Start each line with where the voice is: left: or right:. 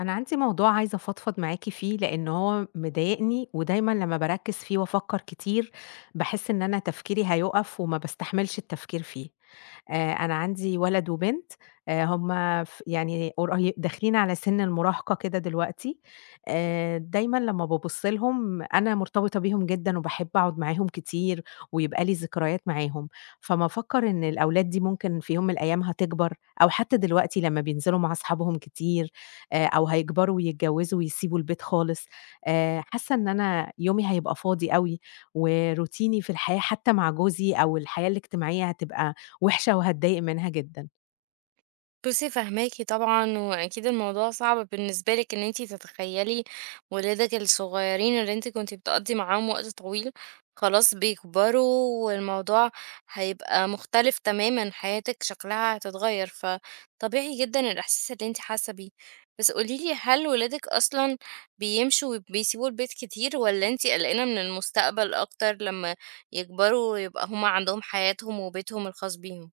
left: أنا عندي موضوع عايزة أفضفض معاكِ فيه، لإن هو مضايقني، ودايمًا لمّا باركّز فيه وأفكّر كتير، باحس إن أنا تفكيري هيُقف وما باستحملش التفكير فيه. أنا عندي ولد وبنت، هُم ف يعني قري داخلين على سِن المراهقة كده دلوقتي. دايمًا لمّا بابُص لهم أنا مرتبطة بيهم جدًا وباحب أقعد معاهم كتير، ويبقى لي ذكريات معاهم. فأمّا أفكّر إن الأولاد دي ممكن في يوم من الأيام هتكبر، أو حتى دلوقتي لمّا بينزلوا مع أصحابهم كتير، أو هيكبروا ويتجوّزوا ويسيبوا البيت خالص، حاسة إن أنا يومي هيبقى فاضي أوي، وروتيني في الحياة حتى مع جوزي أو الحياة الاجتماعية هتبقى وِحشة وهاتضايق منها جدًا.
right: بُصّي، فاهماكِ طبعًا، وأكيد الموضوع صعب بالنسبة لِك إن أنتِ تتخيّلي ولادِك الصغيّرين اللي أنتِ كنتِ بتقضّي معاهم وقت طويل، خلاص بيكبروا والموضوع هيبقى مختلف تمامًا، حياتِك شكلها هتتغيّر، فطبيعي جدًا الإحساس اللي أنتِ حاسة بيه. بس قولي لي، هل ولادِك أصلًا بيمشوا وبيسيبوا البيت كتير والّا أنتِ قلقانة من المستقبل أكتر لمّا يكبروا ويبقى هم عندهم حياتهم وبيتهم الخاص بيهم؟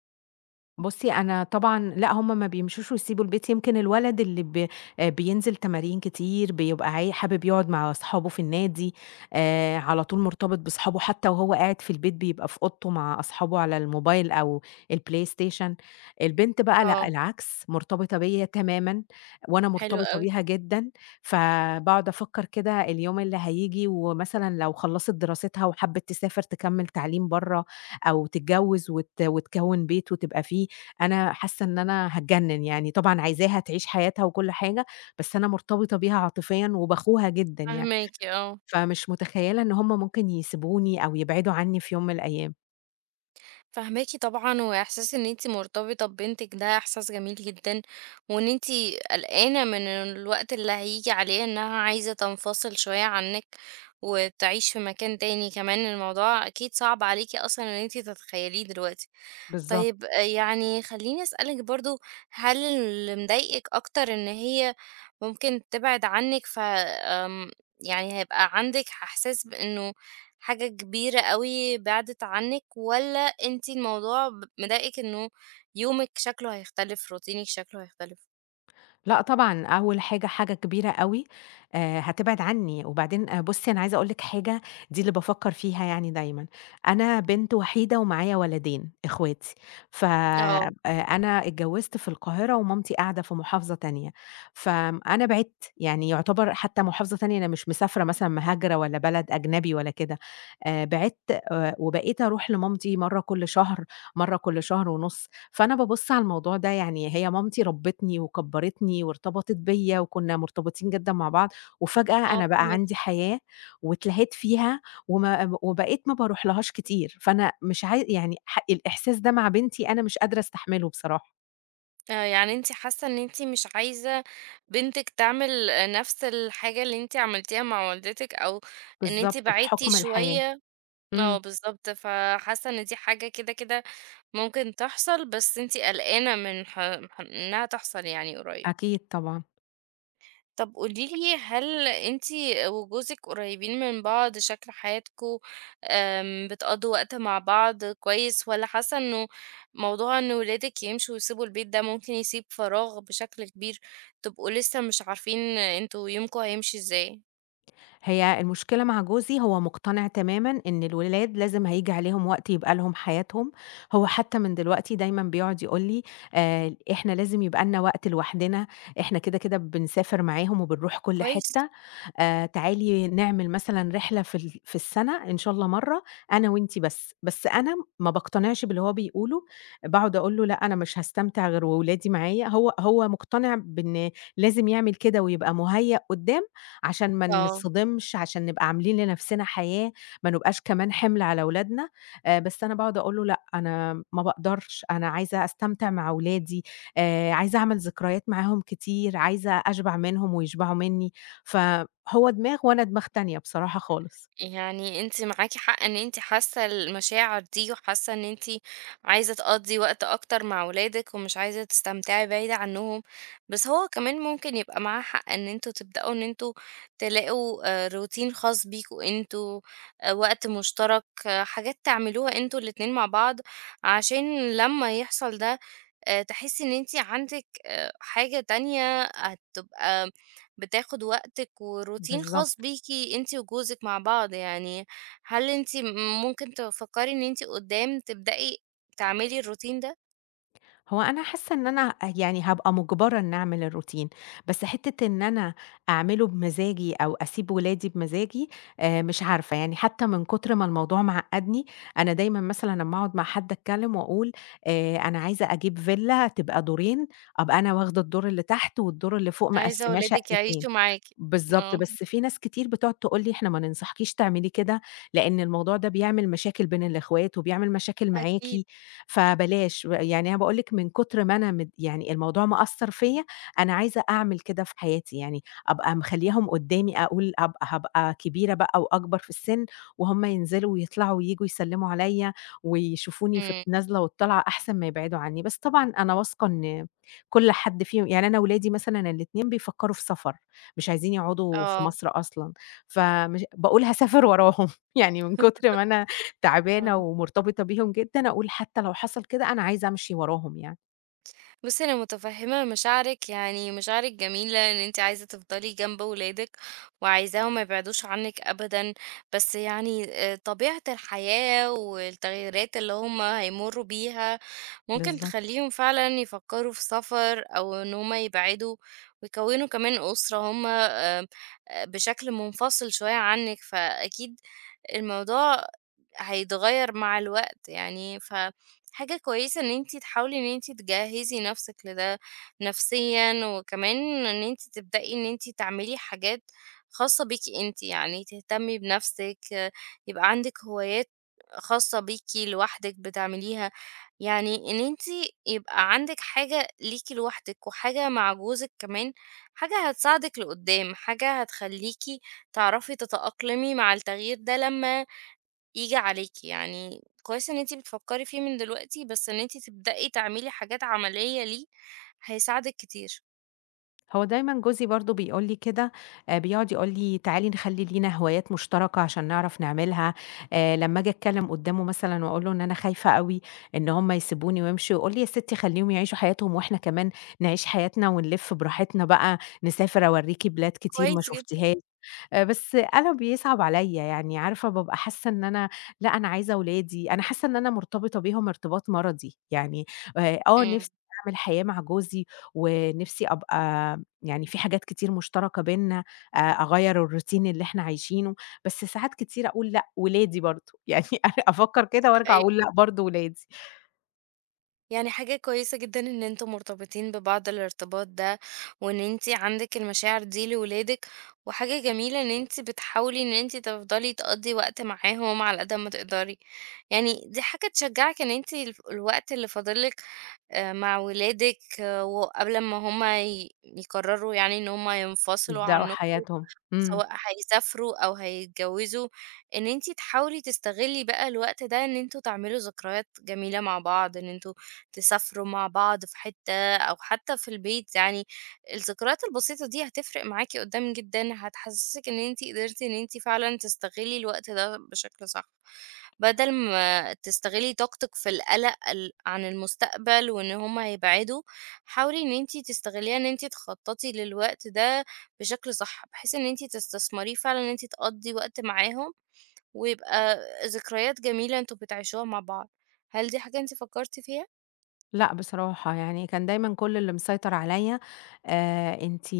left: بُصّي، أنا طبعًا لأ، هم ما بيمشوش ويسيبوا البيت، يمكن الولد اللي ب بينزل تمارين كتير، بيبقى عاي حابب يقعد مع أصحابه في النادي، على طول مرتبط بأصحابه، حتى وهو قاعد في البيت بيبقى في أوضته مع أصحابه على الموبايل أو الPlayStation. البنت بقى لأ،
right: آه.
left: العكس، مرتبطة بيّا تمامًا، وأنا
right: حلو
left: مرتبطة
right: أوي.
left: بيها جدًا، فباقعد أفكّر كده اليوم اللي هييجي، ومثلًا لو خلّصت دراستها وحبِّت تسافر تكمّل تعليم برّه أو تتجوّز وتكوّن بيت وتبقى فيه، أنا حاسة إن أنا هاتجنن يعني، طبعًا عايزاها تعيش حياتها وكل حاجة، بس أنا مرتبطة بيها عاطفيًا وباخوها جدًا يعني،
right: فاهماكِ آه.
left: فمش متخيلة إن هُم ممكن يسيبوني أو يبعدوا عني في يوم من الأيام.
right: فاهماكِ طبعًا، وإحساس إن أنتِ مرتبطة ببنتِك ده إحساس جميل جدًا، وإن أنتِ قلقانة من الوقت اللي هييجي عليه إنها عايزة تنفصل شوية عنِك، وتعيش في مكان تاني، كمان الموضوع أكيد صعب عليكِ أصلًا إن أنتِ تتخيليه دلوقتي.
left: بالضبط.
right: طيب يعني خلّيني أسألِك برضه، هل اللي مضايقِك أكتر إن هي ممكن تبعد عنِّك ف آمم يعني هيبقى عندِك إحساس بإنه حاجة كبيرة أوي بعدِت عنِّك، والّا أنتِ الموضوع مضايقِك إنه يومِك شكله هيختلف، روتينِك شكله هيختلف؟
left: لأ طبعًا، أول حاجة، حاجة كبيرة أوي هتبعد عني، وبعدين بُصّي أنا عايزة أقول لِك حاجة، دي اللي بافكّر فيها يعني دايمًا، أنا بنت وحيدة ومعايا ولدين إخواتي، ف
right: آه.
left: أنا اتجوّزت في القاهرة ومامتي قاعدة في محافظة تانية، فأنا بعِدت، يعني يُعتبر حتى محافظة تانية أنا مش مسافرة مثلًا مهاجرة ولا بلد أجنبي ولا كده، بعِدت وبقيت أروح لمامتي مرّة كل شهر، مرّة كل شهر ونُص، فأنا بابُص على الموضوع ده يعني هي مامتي ربِّتني وكبّرتني وارتبطت بيّا وكُنّا مرتبطين جدًا مع بعض، وفجأة
right: آه،
left: أنا بقى
right: فاهماكِ.
left: عندي حياة واتلهيت فيها وما وبقيت ما باروحلهاش كتير، فأنا مش عاي يعني ح الإحساس ده مع بنتي أنا مش قادرة أستحمله بصراحة.
right: يعني أنتِ حاسة إن أنتِ مش عايزة بنتِك تعمل آه، نفس الحاجة اللي أنتِ عملتيها مع والدتِك، أو إن أنتِ
left: بالضبط،
right: بعدتِ
left: بحُكم الحياة.
right: شوية. آه،
left: إمم،
right: بالضبط، فحاسة إن دي حاجة كده، كده ممكن تحصل، بس أنتِ قلقانة من ح ح إنها تحصل يعني قريب.
left: أكيد طبعًا.
right: طب قولي لي، هل أنتِ وجوزِك قريبين من بعض، شكل حياتكم بتقضّوا وقت مع بعض كويس، والّا حاسة إنه موضوع إن ولادِك يمشوا ويسيبوا البيت ده ممكن يسيب فراغ بشكل كبير، تبقوا لسه مش عارفين أنتم يومكم هيمشي إزاي؟
left: هي المشكلة مع جوزي هو مقتنع تمامًا إن الولاد لازم هييجي عليهم وقت يبقى لهم حياتهم، هو حتى من دلوقتي دايمًا بيقعد يقول لي: إحنا لازم يبقى لنا وقت لوحدنا، إحنا كده كده بنسافر معاهم وبنروح كل
right: كويس.
left: حتة، تعالي نعمل مثلًا رحلة في السنة إن شاء الله مرّة أنا وأنتِ بس." بس أنا ما باقتنعش باللي هو بيقوله، باقعد أقول له: "لأ، أنا مش هاستمتع غير وولادي معايا." هو مقتنع بإن لازم يعمل كده ويبقى مُهيأ قدّام عشان ما
right: آه.
left: نتصدمش، عشان نبقى عاملين لنفسنا حياة، ما نبقاش كمان حِمل على ولادنا، بس أنا باقعد أقول له لأ، أنا ما باقدرش، أنا عايزة أستمتع مع ولادي، عايزة أعمل ذكريات معاهم كتير، عايزة أشبع منهم ويشبعوا منّي، فهو دماغ وأنا دماغ تانية بصراحة خالص.
right: يعني أنتِ معاكِ حق إن أنتِ حاسة المشاعر دي، وحاسة إن أنتِ عايزة تقضّي وقت أكتر مع ولادِك، ومش عايزة تستمتعي بعيد عنهم، بس هو كمان ممكن يبقى معاه حق إن أنتم تبدأوا إن أنتم تلاقوا روتين خاص بيكم أنتم، وقت مشترك، آه، حاجات تعملوها أنتم الاتنين مع بعض، عشان لمّا يحصل ده تحسي إن أنتِ عندِك حاجة تانية هتبقى بتاخد وقتِك وروتين خاص
left: بالضبط.
right: بيكِ أنتِ وجوزِك مع بعض، يعني هل أنتِ ممكن تفكّري إن أنتِ قدّام تبدئي تعملي الروتين ده؟
left: هو أنا حاسة إن أنا يعني هابقى مُجبرة إني أعمل الروتين، بس حتّة إن أنا أعمله بمزاجي أو أسيب ولادي بمزاجي مش عارفة، يعني حتّى من كتر ما الموضوع معقّدني، أنا دايمًا مثلًا لمّا أقعد مع حد أتكلّم وأقول أنا عايزة أجيب فيلّا تبقى دورين، أبقى أنا واخدة الدور اللي تحت والدور اللي فوق
right: عايزة
left: مقسّماه
right: ولادِك
left: شقّتين.
right: يعيشوا معاكِ.
left: بالضبط،
right: آه.
left: بس في ناس كتير بتقعد تقول لي: "إحنا ما ننصحكيش تعملي كده، لإن الموضوع ده بيعمل مشاكل بين الإخوات، وبيعمل مشاكل معاكِ،
right: أكيد.
left: فبلاش." يعني أنا باقول لِك من كتر ما أنا مد يعني الموضوع مأثّر فيّا، أنا عايزة أعمل كده في حياتي، يعني أبقى مخلّياهم قدّامي، أقول هابقى كبيرة بقى وأكبر في السِن، وهُم ينزلوا ويطلعوا وييجوا يسلّموا عليّا، ويشوفوني في
right: إمم.
left: النازلة والطالعة أحسن ما يبعدوا عنّي، بس طبعًا أنا واثقة إن كل حد فيهم يعني أنا ولادي مثلًا الاتنين بيفكّروا في سفر. مش عايزين يقعدوا في
right: آه.
left: مصر أصلًا، فمش باقول هاسافر وراهم، يعني من كتر ما أنا تعبانة
right: آه.
left: ومرتبطة بيهم جدًا، أقول حتى لو حصل كده أنا عايزة أمشي وراهم يعني،
right: بُصّي، أنا متفهّمة مشاعرِك، يعني مشاعرِك جميلة إن أنتِ عايزة تفضلي جنب ولادِك وعايزاهم ما يبعدوش عنِّك أبدًا، بس يعني طبيعة الحياة والتغييرات اللي هم هيمرّوا بيها ممكن
left: بالضبط.
right: تخليهم فعلًا يفكّروا في سفر أو إن هم يبعدوا ويكوّنوا كمان أسرة هم بشكل منفصل شوية عنِّك، فأكيد الموضوع هيتغيّر مع الوقت يعني، فحاجة كويسة إن أنتِ تحاولي إن أنتِ تجهّزي نَفْسِك لده نفسيًا، وكمان إن أنتِ تبدئي إن أنتِ تعملي حاجات خاصة بيكِ أنتِ، يعني تهتمي بنَفْسِك، يبقى عندِك هوايات خاصة بيكِ لوحدِك بتعمليها، يعني إن أنتِ يبقى عندِك حاجة ليكِ لوحدِك وحاجة مع جوزِك كمان، حاجة هتساعدِك لقُدّام، حاجة هتخلّيكِ تعرفي تتأقلمي مع التغيير ده لمّا ييجي عليكِ، يعني كويس إن أنتِ بتفكّري فيه من دلوقتي، بس إن أنتِ تبدئي تعملي حاجات عملية ليه هيساعدِك كتير.
left: هو دايمًا جوزي برضه بيقول لي كده، بيقعد يقول لي: "تعالي نخلّي لينا هوايات مشتركة عشان نعرف نعملها." لمّا آجي أتكلم قدّامه مثلًا وأقول له إن أنا خايفة أوي إن هم يسيبوني ويمشوا، يقول لي: "يا ستي خلّيهم يعيشوا حياتهم وإحنا كمان نعيش حياتنا ونلِف براحتنا بقى، نسافر أورّيكِ بلاد كتير ما
right: كويس جدًا.
left: شُفتيها". بس أنا بيصعب عليّا، يعني عارفة بابقى حاسة إن أنا لأ، أنا عايزة ولادي، أنا حاسة إن أنا مرتبطة بيهم ارتباط مرضي، يعني
right: إمم.
left: نِفْسي أعمل حياة مع جوزي، ونِفْسي أبقى يعني في حاجات كتير مشتركة بيننا، أغيّر الroutine اللي إحنا عايشينه، بس ساعات كتير أقول لأ، ولادي برضه، يعني أفكّر كده وارجع
right: أيوه.
left: أقول لأ، برضه ولادي
right: يعني حاجة كويسة جدًا إن أنتم مرتبطين ببعض الارتباط ده، وإن أنتِ عندِك المشاعر دي لولادِك، وحاجة جميلة إن أنتِ بتحاولي إن أنتِ تفضلي تقضّي وقت معاهم على قد ما تقدري، يعني دي حاجة تشجّعِك إن أنتِ الف الوقت اللي فاضل لِك مع ولادِك آه، وقبل ما هُم يقرروا يعني إن هُم ينفصلوا
left: يبدأوا
right: عنكم،
left: حياتهم. إمم.
right: سواء هيسافروا أو هيتجوزوا، إن أنتِ تحاولي تستغلي بقى الوقت ده إن أنتم تعملوا ذكريات جميلة مع بعض، إن أنتم تسافروا مع بعض في حتة أو حتى في البيت يعني، الذكريات البسيطة دي هتفرق معاكِ قدّام جدًا، هتحسسِك إن أنتِ قدرتِ إن أنتِ فعلًا تستغلي الوقت ده بشكل صح. بدل ما تستغلي طاقتِك في القلق عن المستقبل وإن هُم هيبعدوا، حاولي إن أنتِ تستغليها إن أنتِ تخططي للوقت ده بشكل صح، بحيث إن أنتِ تستثمريه فعلًا إن أنتِ تقضّي وقت معاهم، ويبقى ذكريات جميلة أنتم بتعيشوها مع بعض. هل دي حاجة أنتِ فكرتِ فيها؟
left: لأ بصراحة، يعني كان دايمًا كل اللي مسيطر عليّا أنتِ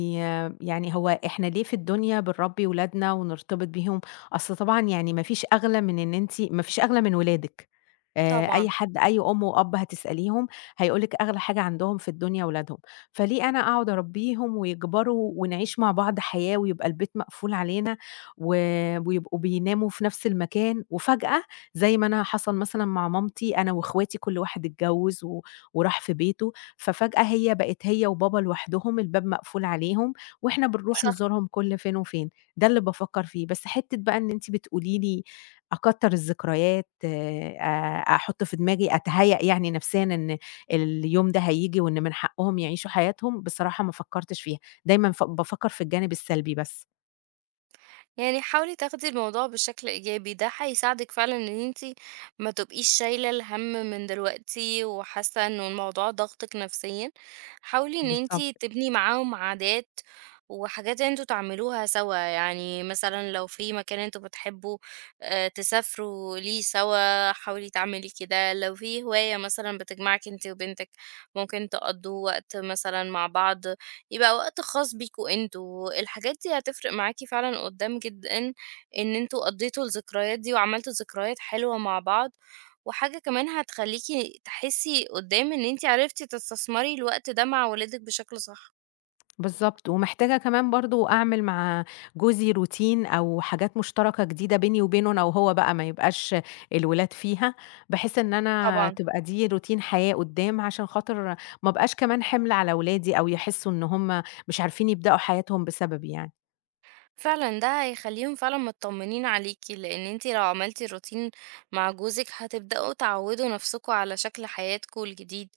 left: يعني هو إحنا ليه في الدنيا بنربّي ولادنا ونرتبط بيهم؟ أصل طبعًا يعني ما فيش أغلى من إن أنتِ ما فيش أغلى من ولادِك،
right: طبعًا.
left: أي حد، أي أم وأب هتسأليهم هيقول لِك أغلى حاجة عندهم في الدنيا ولادهم، فليه أنا أقعد أربّيهم ويكبروا ونعيش مع بعض حياة ويبقى البيت مقفول علينا و ويبقوا بيناموا في نفس المكان، وفجأة زي ما أنا حصل مثلًا مع مامتي أنا واخواتي كل واحد اتجوّز و وراح في بيته، ففجأة هي بقت هي وبابا لوحدهم، الباب مقفول عليهم، وإحنا بنروح
right: صح.
left: نزورهم كل فين وفين، ده اللي بافكّر فيه، بس حتّة بقى إن أنتِ بتقولي لي أكتّر الذكريات أحُط في دماغي أتهيأ يعني نفسيًا إن اليوم ده هييجي وإن من حقّهم يعيشوا حياتهم، بصراحة ما فكّرتش فيها، دايمًا بافكّر في الجانب السلبي بس.
right: يعني حاولي تاخدي الموضوع بشكل إيجابي، ده هيساعدك فعلا إن انتي ما تبقيش شايلة الهم من دلوقتي وحاسة إنه الموضوع ضغطك نفسيا، حاولي إن انتي
left: بالضبط.
right: تبني معاهم عادات وحاجات انتوا تعملوها سوا، يعني مثلا لو في مكان انتوا بتحبوا آه، تسافروا ليه سوا، حاولي تعملي كده، لو في هواية مثلا بتجمعك انتي وبنتك ممكن تقضوا وقت مثلا مع بعض، يبقى وقت خاص بيكم أنتم، الحاجات دي هتفرق معاكِ فعلًا قدّام جدًا، إن أنتم قضيتوا الذكريات دي وعملتوا ذكريات حلوة مع بعض، وحاجة كمان هتخلّيكِ تحسّي قدّام إن أنتِ عرفتِ تستثمري الوقت ده مع ولادِك بشكل صح.
left: بالضبط، ومحتاجة كمان برضه أعمل مع جوزي روتين أو حاجات مشتركة جديدة بيني وبينه أنا وهو بقى، ما يبقاش الولاد فيها، بحيث إن أنا
right: طبعًا.
left: تبقى دي روتين حياة قدّام، عشان خاطر ما أبقاش كمان حِمل على ولادي أو يحسّوا إن هُم مش عارفين يبدأوا حياتهم بسببي يعني.
right: فعلًا ده هيخلّيهم فعلًا متطمنين عليكِ، لإن أنتِ لو عملتِ الروتين مع جوزِك هتبدأوا تعوّدوا نفسكم على شكل حياتكم الجديد،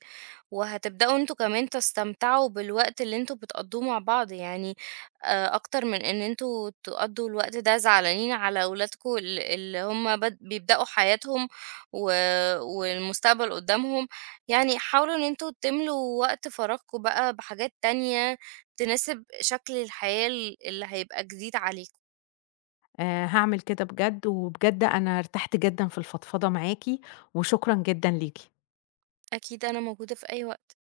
right: وهتبدأوا أنتم كمان تستمتعوا بالوقت اللي أنتم بتقضّوه مع بعض، يعني أكتر من إن أنتم تقضّوا الوقت ده زعلانين على أولادكم اللي هم بيبدأوا حياتهم و والمستقبل قدّامهم، يعني حاولوا إن أنتم تملوا وقت فراغكم بقى بحاجات تانية تناسب شكل الحياة اللي هيبقى جديد عليكم.
left: هاعمل كده بجد، وبجد أنا ارتحت جدًا في الفضفضة معاكِ، وشكرًا جدًا ليكِ.
right: أكيد أنا موجودة في أي وقت.